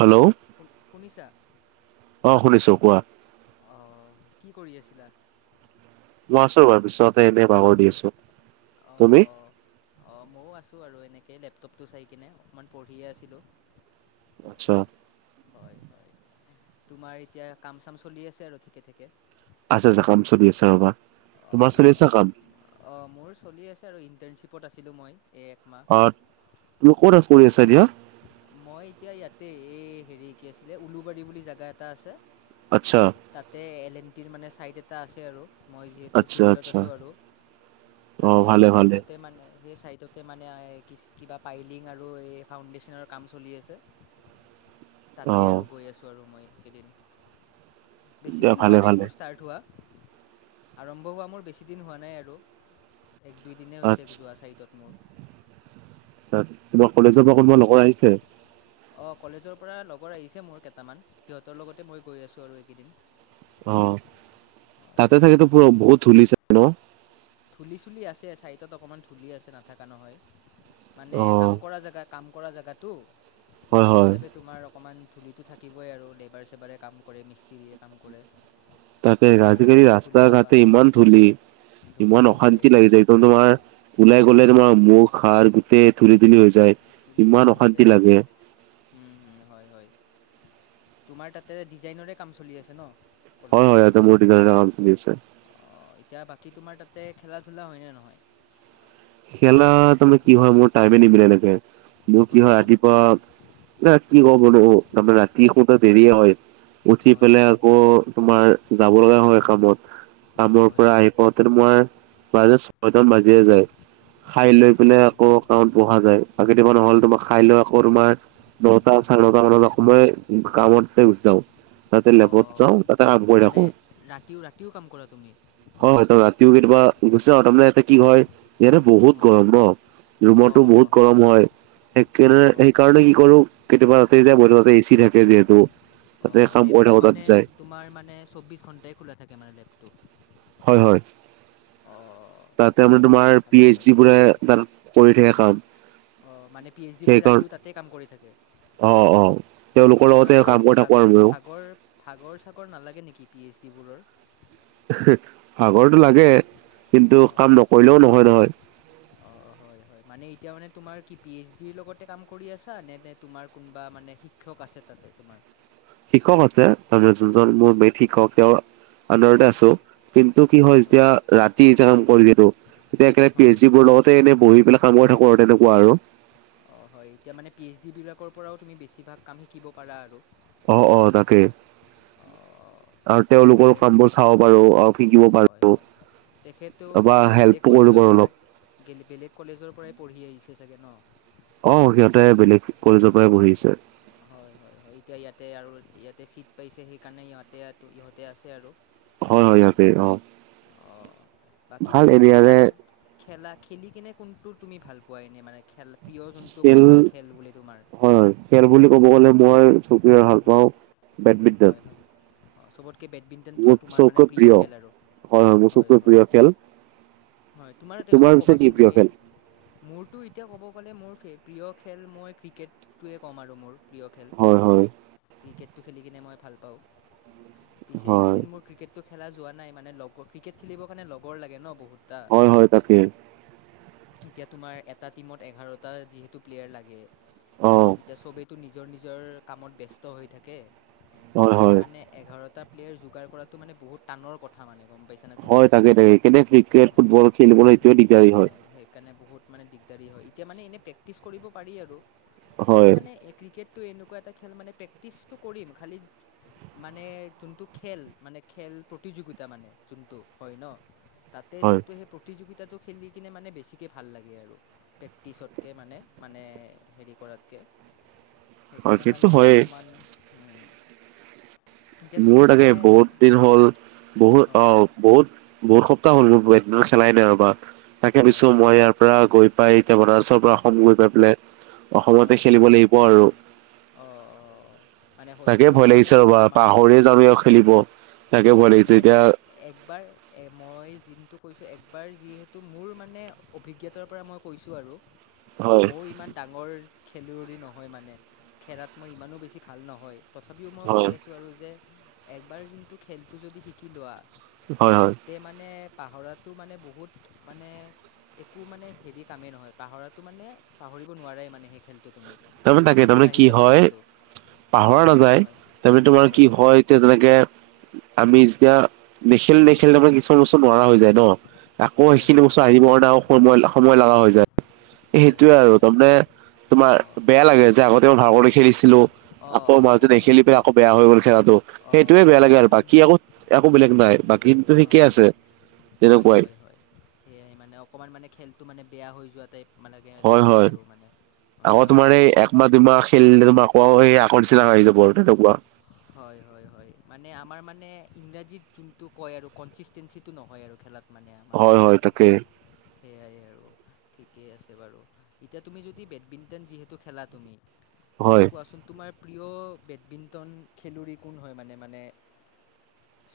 Hello শুন শুনিছা? অ শুনিছো কোৱা। অঁ কি কৰি আছিলা? মই আছো বাৰ পিছতে এনেই বাগৰ দি আছো তুমি অ মইয়ো আছো আৰু এনেকে লেপটপটো চাই কিনে অকমান পঢ়িয়ে আছিলো। আচ্ছা হয় হয় তোমাৰ এতিয়া কাম চাম চলি আছে আৰু ঠিকে ঠাকে আছে আচা কাম চলি আছা ৰবা তোমাৰ চলি আছে অঁ কাম অঁ মোৰ চলি আছে আৰু ইণ্টাৰ্শিপত আছিলোঁ মই এই একমাহ অ তুমি ক'ত এ কৰি আছা দিয়া মই এতিয়া ইয়াতে এই হেৰি কি আছিলে উলুবাৰী বুলি জাগা এটা আছে। আচ্ছা তাতে এল এন টিৰ মানে চাইট এটা আছে আৰু। মই যিহেতু আচ্ছা চিভিলত আচ্ছা আছো আৰু অ তাতে সেই ভালে ভালে চাইডতে মানে সেই চাইডত ত মানে কিবা পাইলিং আৰু এই ফাউণ্ডেশ্যনৰ কাম চলি আছে অ তাতে আৰু গৈ আছো আৰু মই কেইদিন বেছি দিয়া দিন ভালে হোৱা নাই ভালে মোৰ ষ্টাৰ্ট হোৱা আৰম্ভ হোৱা মোৰ বেছিদিন হোৱা নাই আৰু। এক দুই দিনে হৈছে আচ্ছা যোৱা চাৰিতত মোৰ তোমাৰ কলেজৰ হয় পৰা কোনোবা লগৰ আহিছে। অঁ কলেজৰ পৰা লগৰ আহিছে মোৰ কেইটামান সিহঁতৰ লগতে মই গৈ আছোঁ আৰু এইকেইদিন। অ হয় তাতে হয় থাকেতো প বহুত খুলিছে ন ধুলি চুলি আছে চাইডত অকমান ধূলি আছে নাথাকা নহয় মানে অ কাম কৰা জেগাত কাম কৰা জেগাটো হয় সেই হয় হিচাপে তোমাৰ অকণমান ধূলিতটো থাকিবই আৰু লেবাৰ চেবাৰে কাম কৰে মিস্ত্ৰীয়ে কাম কৰে। তাকে আৰু ৰাজগৰি ৰাস্তা ধূলা ঘাটে বালু ইমান ধূলি। ধূলি ইমান হৈছে অশান্তি লাগি যায় একদম তোমাৰ ওলাই গলে তোমাৰ মুখ সাৰ গোটেই ধূুলি ধূুলি হৈ যায়। চুলি ইমান ধুলি হৈ অশান্তি যায় একদম লাগে হম হম হয় হয় তোমাৰ তাতে ডিজাইনৰে কাম চলি আছে ন হয় কলেজত হয় ইতে মোৰ ডিজাইনে আৰাম চ দি আছে কি তোমাৰ তাতে খেলা ধূলা হয় নে নহয় খেলা তাৰমানে কি হয় মোৰ টাইমে নিমিলে এনেকে কিন্তু কি হয় ৰাতি পোৱা এ কি কৰো বোলো। তাৰে ৰাতি সোতে দেৰিয়ে হয় উঠি হয় পেলাই হয় আকৌ তোমাৰ যাব লগা হয় কামত কামৰ হয় পৰা আহি পাওঁ তে মই মাজ সদা মাজে যায় [unintelligible] খাই লৈ পেলাই হয় অঁ আকৌ কত বহা যায় বাকি টাইমত নহ'লে তোমাৰ খাই লৈ আকৌ তোমাৰ চাৰে নটা মান বজাত মই কামতে গুচি যাওঁ। তাতে লেবত অঁ যাও তাতে কাম কৰি মানে থাকো। ৰাতিও ৰাতিও কাম কৰা তুমি হয় হয় ত ৰাতিও কেতিয়াবা গুচৈ তামানে [unintelligible] ইয়াতে কি হয় ইয়াতে বহুত হয় গৰম ন অঁ ৰুমতো অঁ বহুত গৰম হয়। অঁ সকেৰ অঁ সেইকাৰণে কি কৰো কেতিয়াবা ৰাতি যায় বতে এ চি থাকে যিহেতু অ তাতে কাম কৰি লেবটো থাকো তাত মানে যায় তোমাৰ মানে চৌবিশ ঘন্টাই খোলা থাকে মানে লেবটো হয় হয় অঁ তাতে ঠিকেই মানে আছে তে তোমাৰ পি ভালেই এইচ ড হয় বোৰে তাত কৰি থাকে কাম অ মানে পি এইচ ডি কৰি সেইকাৰণ ৰাতিও তাতেই কাম কৰি থাকে। অ অ তেওঁলোকৰ লগতে সিহঁতৰ বাৰু কাম কৰি থাকো ভাগ আৰু মইও। ভাগৰ ভাগৰ চাগৰ নালাগে নেকি। পি এইচ ডিবোৰৰ। ভাগৰটো লাগে কিন্তু কাম নকৰিলেও নহয় নহয়। অ অ হয় হয় মানে এতিয়া মানে তোমাৰ কি পি এইচ ডিৰ লগতে কাম কৰি আছা নে নে তোমাৰ কোনোবা মানে শিক্ষক আছে তাতে তোমাৰ শিক্ষক আছে যোনজন মোৰ মেট শিক্ষক তেওঁ আন্ধাৰতে হয় আছো কিন্তু কি হয় এতিয়া ৰাতি এতিয়া কাম কৰি যিহেতু এতিয়া পি হয় এইচ ডি বোৰৰ লগতে এনেই বহি পেলাই কাম হৈ থাকো আৰু তেনেকুৱা আৰু অহ, হয় এতিয়া মানে পি এইচ ডি বিলাকৰ পৰাও তুমি বেছিভাগ কাম শিকিব পাৰা আৰু। অহ -অহ তাকেই অ আৰু তেওঁলোকৰ তেখেত কামবোৰ চাব পাৰো শিকিব পাৰো হয় -হয় তেখেতও টো বা মানে বেলেগ হেল্পো কৰিব কলেজৰ পাৰো অলপ পৰাই। বেলে - বেলেগ কলেজৰ পৰাই পঢ়ি আহিছে চাগে ন'? অহ, সিহঁতে বেলেগ কলেজৰ পৰাই পঢ়িছে। হয় -হয় -হয় এতিয়া ইয়াতে আৰু ইয়াতে চিট পাইছে সেইকাৰণে ইহতে -ইহঁতে আছে আৰু। হয় -হয় ইয়াতে অহ। অহ, বাকি তুমি খেলা এৰিয়াৰে ধ খেলা খেলি কিনে কোনটো তুমি ভাল পোৱা এনে মানে খেল প্ৰিয় যোনটো খেল কয় ন'খেল বুলি তোমাৰ? হয় হয় খেল বুলি ক'ব গ'লে মই চকীৰে ভাল পাওঁ হয় বেডমিণ্টন হয় হয় অঁ চবতকৈ বেডমিণ্টনটো আৰু তোমাৰ মানে প্ৰিয় খেল আৰু মোৰ হয় চবতকৈ - হয়। প্ৰিয় খেল হয়, তোমাৰ এবাৰ পিছে কি কবাচোন প্ৰিয় তুমি খেল মোৰতো এতিয়া ক'ব গ'লে মোৰ প্ৰিয় খেল মই ক্ৰিকেটটোৱে ক'ম আৰু মোৰ প্ৰিয় খেল হয়- হয়। ক্ৰিকেটটো খেলি কিনে মই ভাল পাওঁ পিছে হয় এইকেইদিন মোৰ ক্ৰিকেটটো খেলা যোৱা নাই মানে লগৰ ক্ৰিকেট খেলিবৰ কাৰণে লগৰ লাগে ন'বহুত। হয় -হয় তাকে। এতিয়া তোমাৰ এটা টিমত এঘাৰটা যিহেতু প্লেয়াৰ লাগে অ এতিয়া চবেই নিজৰ -নিজৰ কামত ব্যস্ত হৈ থাকে হয় সেইকাৰণে হয় মানে এঘাৰতা প্লেয়াৰ যোগাৰ কৰাটো মানে বহুত টানৰ কথা মানে গ'ম পাইছানে তুমি হয় তাকে- তাকে সেইে ক্ৰিকেট, ফুটবল খেলিবলৈ এইটোৱে দিগদাৰী সে হয় -সেইকাৰণে বহুত মানে দিগদাৰী হয় এতিয়া মানে এনেই প্ৰেক্টিচ কৰিব পাৰি আৰু। খালি হয় মানে ক্ৰিকেটটো এনেকুৱা এটা খেল মানে প্ৰেক্টিচটো কৰিম খালি মানে যোনটো খেল মানে খেল প্ৰতিযোগিতা মানে যোনটো হয় ন' তাতে হয় যোনটো সেই প্ৰতিযোগিতা খেলি কিনে মানে বেছিকৈ ভাল লাগে আৰু প্ৰেক্টিচতকে মানে- মানে হেৰি কৰাতকে। হয় সেইকাৰণে সেইটো মানে হয়েই অকমান মোৰ তুমি তাকে মানে বহুত দিন হ'ল বহুত হয় অহ বহুত বহুত সপ্তাহ হ'ল [unintelligible] খেলাই নাই ৰবা তাকে হয় ভাবিছোঁ মই হয় ইয়াৰ পৰা গৈ বা এতিয়া বনাৰছৰ পৰা অসম গৈ পাই পেলে হয় -হয়, অহ - অহ। তাকে ভয় লাগিছে ৰ'বা পাহৰি যাওঁ ই খেলিব। তাকে ভয় লাগিছে নাই- নাই এতিয়া একবাৰ মই য কৈছো একবাৰ যিহেতু মোৰ মানে অভিজ্ঞতাৰ পৰা মই কৈছো আৰু হয় মইও ইমান ডাঙৰ খেলুৱৈৰি নহয় মানে খেলাত মই ইমানো বেছি ভাল নহয় তথাপিও মই হয় কৈ আছোঁ আৰু যে একবাৰ যোনটো খেলটো যদি শিকি লোৱা হয় হয় তে মানে পাহৰাটো মানে বহুত মানে একো মানে হেৰি কামেই নহয় পাহৰাটো মানে পাহ কৰিব নোৱাৰাই মানে সেই খেলটো তুমি মানে তাৰমানে তোমাৰ তাকে হাতত তাৰমানে আহি কি যাব হয় খেলটো পাহৰা নাযায় হয় তাৰমানে তোমাৰ কি হয় এতিয়া যেনেকে আমি যেতিয়া [unintelligible] তাৰ মানে কিছুমান বস্তু নোৱাৰা হৈ যায় ন আকৌ হয় সেইখিনি হয় বস্তু হয় আনিব কাৰণে সময় [unintelligible] হৈ যায় হয় সেইটোয়ে হয় আৰু হয় হয় হয় তাৰমানে তোমাৰ অঁ বেয়া লাগে যে আগতে মই ভালদৰে খেলিছিলো অঁ আকৌ মই অঁ মাজতে অকণমান নেখেলি পেলাই আকৌ বেয়া হৈ গ'ল খেলাটো অঁ সেইটোয়ে অঁ বেয়া লাগে আৰু কি একো- একো বেলেগ নাই বাকী কিন্তু ঠিকেই অহ, আছে হয় - তেনেকুৱাই হয়-হয় সেয়াই মানে অকমান মানে খেলটো মানে বেয়া হৈ যোৱা টাইপ মানে হয় লাগে -হয় আৰু মানে হয় আকৌ ন তোমাৰ এই একমাহ -দুমাহ খেলিলে তোমাৰ কোৱা হয় আকৌ নিচিনা আহি যাব আৰু তেনেকুৱা। হয় -হয়- হয় মানে আমাৰ মানে ইংৰাজীত যোনটো কয় আৰু কনচিষ্টেঞ্চিটো নহয় আৰু খেলাত। মানে আমাৰ হয় হয় তাকে সেয়াই আৰু ঠিকেই আছে বাৰু এতিয়া তুমি যদি বেডমিণ্টন যিহেতু খেলা তুমি হয় তুমি কোৱাচোন তোমাৰ প্ৰিয় বেডমিণ্টন খেলুৱৰি কোন হয় মানে মানে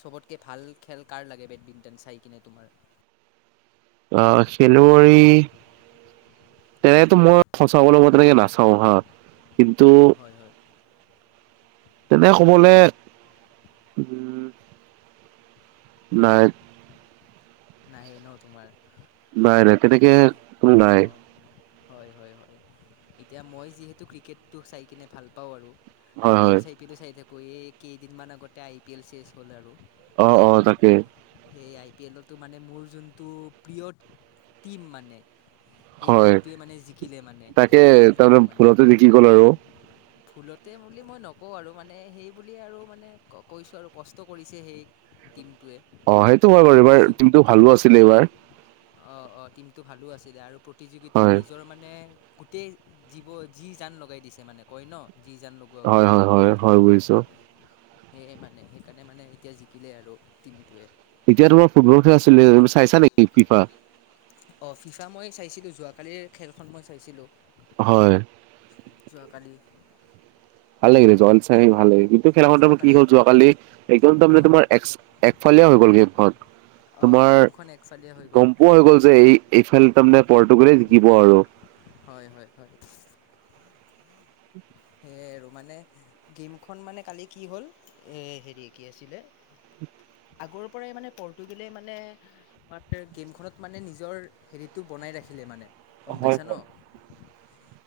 চবতকে ভাল খেল কাৰ লাগে বেডমিণ্টন চাই কিনি তোমাৰ অ খেলুৱৈ তেনেকেতো মই সঁচা ক'ব গলে তেনেকে নাচাওঁ হা কিন্তু অ হয় হয় তেনে কবলে উম নাই নাই ন তোমাৰ নাই নাই তেনেকে কোনো নাই। অ' হয় হয় হয় এতিয়া মই যিহেতু ক্ৰিকেটটো চাই কিনে ভাল পাওঁ আৰু আই হয় পি এল হয় চাই পি এল চাই থাকো এই কেইদিনমান আগতে আই পি এল চেচ হ'ল আৰু অ শেষ অ হ'ল তাকে সেই আই পি এলত তো মানে মোৰ যোনটো প্ৰিয় টীম মানে সেই হয় টিমটোৱে মানে জিকিলে মানে তাকে ফাইনেলখন তাৰমানে মানে ভুলতে দেখি গ'ল আৰু ফুলত বুলি মই নকওঁ আৰু মানে সেই বুলিয়ে আৰু মানে কৈছো আৰু কষ্ট কৰিছে সেই টিমটোৱে অ সেইটো বাৰু এইবাৰ টিমটো ভালো আছিলে এইবাৰ অ অ টিমটো ভালো আছিলে আৰু প্ৰতিযোগিতাত হয় নিজৰ মানে গোটেই জীৱ যি জান লগাই দিছে মানে কয় ন যি জান লগোৱা হয় বুলি হয় হয় হয় বুজিছো। সেয়ে মানে সেইকাৰণে মানে এতিয়া জিকিলে আৰু টীমটোৱে এতিয়া তোমাৰ ফুটবল খেল আছিলে চাইছা নেকি ফিফা চাইছিলো যোৱাকালিৰ খেলখন মই চাইছিলো, হয় যোৱাকালি ভাল লাগিলে জন চাই ভাল লাগিলে কিন্তু খেলাখনমানে কি যোৱাকালিৰ হ'ল যোৱাকালি একদম তাৰমানানে অঁ তোমাৰ এক একফালীয়া হৈ গ'ল গেমখন অঁ তোমাৰ গেমখন একফালীয়া হৈ গ'ল গম পোৱা হৈ গ'ল যে এই এইফালে তাৰমানে পৰ্তুগালে জিকিব আৰু হয় হয় হয় [unintelligible] এ আৰু মানে গেমখন মানে কালি কি হ'ল এ হেৰি কি আছিলে আগৰ পৰাই মানে পৰ্তুগলে মানে আমাৰ গেমখনত মানে নিজৰ হেৰিতটো বনাই ৰাখিলে মানে গম পাইছা ন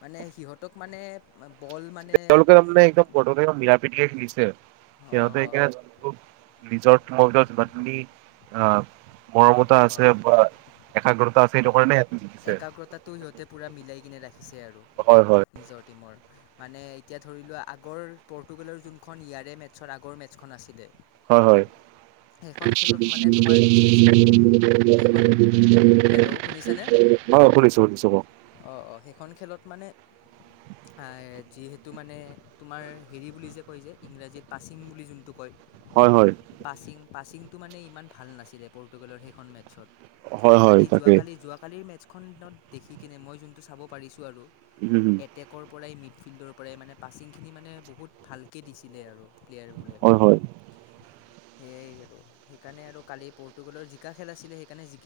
মানে সিহঁতক মানে বল মানে তেওঁলোকে মানে একদম [unintelligible] মিল পিটিকে খেলিছে হয় সিহঁতে হয় [unintelligible] নিজৰ তোমাৰ ভিতৰত যিমানখিনি আহ মৰমতা হয় আছে হয় বা একাগ্ৰতা আছে সেইটো হয় কাৰণে সিহঁতে জিকিছে। একাগ্ৰতাটো সিহঁতে পুৰা মিলাই কিনে ৰাখিছে আৰু হয় হয় নিজৰ টীমৰ মানে এতিয়া ধৰি লোৱা আগৰ পৰ্টুগালৰ যোনখন ইয়াৰে মেটছৰ আগৰ মেটছখন আছিলে। হয় হয় [unintelligible] সেইখন খেলত মানে তোমাৰ কি আছিলে সেইখন হেল্ল' [unintelligible] হয় শুনিছো শুনিছো ক অ অ সেইখন খেলত মানে যিহেতু মানে তোমাৰ হেৰি বুলি যে কয় যে ইংৰাজীত প্ৰাচিং বুলি যোনটো কয় হয় হয় পাচিং পাচিংটো মানে ইমান ভাল নাছিলে পৰ্তুগালৰ সেইখন মেটছত হয় হয় খালি তাকে যোৱাকালি যোৱা কালিৰ মেচখনত দেখি কিনে মই যোনটো চাব পাৰিছো আৰু উম হম এটেকৰ পৰাই মিড ফিল্ডৰ পৰাই মানে পাছিংখিনি মানে বহুত ভালকে দিছিলে আৰু প্লেয়াৰ হয় হয়। বুলেট সেইয়াই আৰু সেইকাৰণে আৰু কালি পৰ্তুগালৰ জিকা খেল আছিলে সেইকাৰণে জি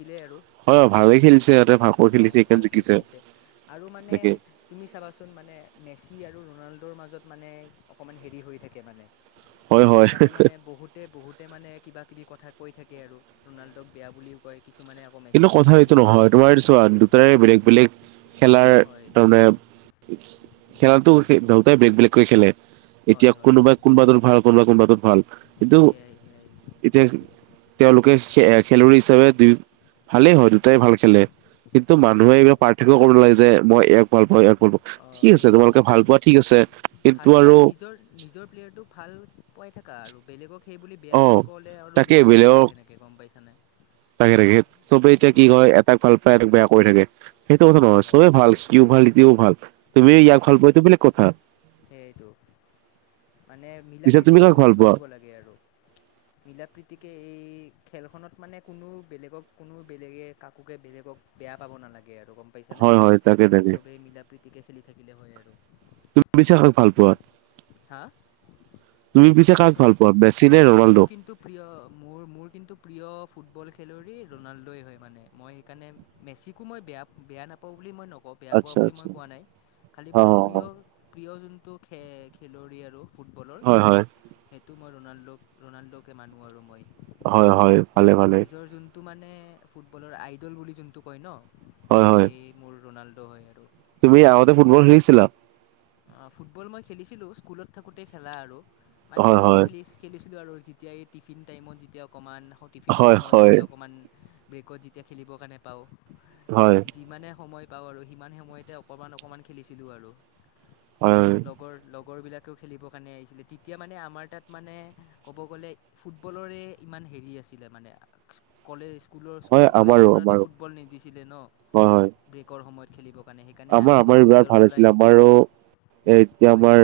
হয় ভালে খেলিছে ইহঁতে ভালকৈ খেলিছে সেইকাৰণে জি কে খেলিছে আৰু মানে তুমি চাবাচোন মানে মেচি আৰু ৰনাল্ডৰ মাজত মানে অকণমান হেৰি হৈ থাকে মানে হয় হয় সেইকাৰণে মানে বহুতে বহুতে মানে কিবা কিবি কথা কৈ থাকে আৰু ৰনাল্ডোক বেয়া বুলিও কয় কিছুমানে আকৌ কিন্তু মেচিকো কথা বেয়া এইটো বুলি কয় নহয় তোমাৰছোৱা দুটাই বেলেগ বেলেগ খেলাৰ হয় তাৰমানে খেলাটো দুয়োতাই বেলেগ বেলেগকৈ খেলে এতিয়া হয় হয় কোনোবাই হয় কোনোবাটোত ভাল কোনোবাই কোনোবাটোত ভাল কিন্তু সেয়াই সেয়াই এতিয়া তেওঁলোকে খেলুৱৈ হিচাপে দুই ভালেই হয় দুটা ভাল খেলে কিন্তু হয় মানুহে পাৰ্থক্য কৰিব নালাগে যে মই এক ভাল পাওঁ ভাল পাওঁ। অ ঠিক সেই আছে তোমালোকে সেইটো ভাল পোৱা ঠিক আছে কিন্তু ভাল আৰু পোৱাত নিজৰ নিজৰ প্লেযাৰটোক ভাল পাই কাৰো বেলেগক সেই বুলি বেয়া অ বুলি ক'লে আৰু তাকে দুখ লাগে বেলেগক আৰু সেনেকৈ গম পাইছানে তাকে তাকে চবেই এতিয়া কি হয় কয় এটাক ভাল পায় এক বেয়া কৰি থাকে সেইটো কথা হয় নহয় হয় চবেই ভাল ইতিও ভাল ইতিও ভাল তুমি ইয়াক ভাল পোৱা সেইটো বেলেগ কথা সেইটো মানে মিলা পিছে তুমি প্ৰীতিকে কাক সবেই ভাল পোৱা চলিব লাগে আৰু মিলা প্ৰীতিকে এই খেলখনত মানে কোনো বেলেগক কোনো বেলেগে কাকোকে বেলেগক বেয়া পাব নালাগে আৰু গম পাইছা নে হয় হয় তাকে তাকে চবেই মিলা প্ৰীতিকে খেলি থাকিলে হয় আৰু তুমি হা [unintelligible] তুমি পিছে কাক কোৱাচোন ভাল পোৱা মেচি নে মোৰ ৰনাল্ডো? কিন্তু প্ৰিয় মোৰ মোৰ কিন্তু প্ৰিয় ফুটবল খেলুৱৈ ৰনাল্ডই হয় মানে মই সেইকাৰণে মেছিকো মই বেয়া বেয়া নাপাওঁ বুলি মই নকওঁ বেয়া পোৱা আচ্ছা বুলি আচ্ছা মই কোৱা নাই খালী অ মোৰ অ। প্ৰিয় প্ৰিয় যোনটো খেল খেলুৱৈ আৰু ফুটবলৰ হয় হয় সেইটো মই ৰণাল্ডো ৰণাল্ডকে মানো আৰু মই হয় হয় ভালে ভালে টো মানে ফুটবলৰ আইডল বুলি যোনটো কয় ন হয় হয় সেই মোৰ ৰোনাল্ড তুমি আগতে ফুটবল খেলিছিলা অ ফুটবল মই খেলিছিলো স্কুলত থাকোঁতে খেলা আৰু মানে হয় এনেই হয় খেলি খেলিছিলো জিকিলো আৰু যেতিয়া এই টিফিন টাইমত যেতিয়া অকণমান টিফিনৰ হয় সময়ত হয় যেতিয়া অকণমান ব্ৰেকত যেতিয়া খেলিবৰ কাৰণে পাওঁ হয় যিমানে সময় পাও সিমান সময়তে অকমান অক খেলিছিলো আৰু হয় হয় লগৰ বিলাকেও খেলিবৰ কাৰণে আহিছিলে তেতিয়া মানে আমাৰ তাত মানে ক'ব গ'লে ফুটবলৰে ইমান হেৰি আছিলে মানে কলেজ স্কুলৰ হয় স্কুল কলেজৰ আমাৰো পৰাতো আমাৰো ফুটবল নিদিছিলে ন হয় হয়। ব্ৰেকৰ সময়ত খেলিব। মানে সেই কাৰণে আমাৰ আমি আমাৰ চবেই বিৰাট নিজৰ ভাল আছিলে পৰাই আমাৰো এ এতিয়া হয় আমাৰ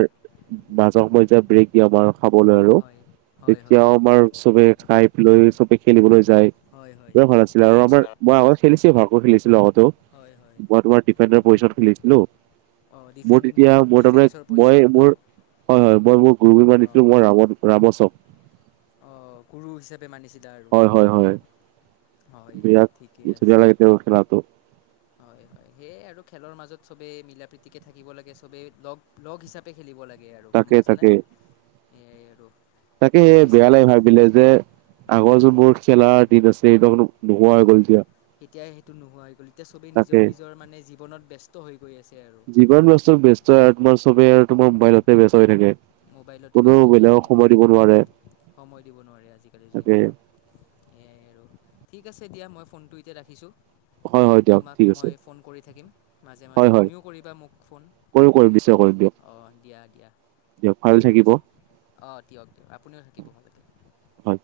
মাজৰ মজিয়া ব্ৰেক দিয়ে আমাৰ খাবলৈ আৰু হয় হয় হয় তেতিয়াও হয় আমাৰ চবে খাই লৈ চবে খেলিবলৈ যায় হয় হয় ব ভাল আছিলে আৰু আমাৰ মই আগতে খেলিছিলো খেলিছিলো আগতেও হয় হয় মই তোমাৰ বেদব্ৰত পইচা খেলিছিলো অ মোৰ ডিফে তেতিয়া মোৰ তাৰমানে ডিফেন্সৰ মই পজিচনত মোৰ ন হয় হয় মই মোৰ গুৰু মানি দিছিলো মই ৰাম ৰামচক আহ গুৰু হিচাপে মানিছিলা আৰু হয় বিয়াত ঠিকে ধুনীয়া আছে লাগে তেও খেলাটো হয় হয় সেয়ে আৰু খেলৰ মাজত সবে মিলা প্ৰতিকে থাকিব লাগে সবেই লগ লগ হিচাপে খেলিব লাগে সি আৰু গম তাকে পাইছা নে তাকে তাকে বেয়া লাগে ভাবিলে যে আগৰ যোনবোৰ মোৰ খেলাৰ দিন আছে সেই হয় এতিয়া সেইটো নোহোৱা হৈ গ'ল এতিয়া চবেই তাকে নিজৰ নিজৰ মানে জীৱনত ব্যস্ত হৈ গৈ আছে আৰু যিমান ব্যস্ত ব্যস্ত আৰু তোমাৰ চবেই আৰু তোমাৰ মোবাইলতে ব্যস্ত হৈ থাকে মোবাইলতে কোনো ব্যস্ত হৈ বেলেগক থাকে সময় সেয়াই দিব নোৱাৰে সময় দিব নোৱাৰে আজিকালিৰ তাকে জীৱনত সেয়াই আৰু ঠিক আছে দিয়া মই ফোনটো এতিয়া ৰাখিছোঁ হয় হয় দিয়ক ঠিক তোমাক আছে মই ফোন কৰি থাকিম মাজে মাজে তুমিও কৰিবা মোক ফোন চে দিয়ক অঁ দিয়া দিয়া [unintelligible] ৰাখিছোঁ অঁ দিয়ক দিয়ক আপুনিও থাকিব ভালকে হয়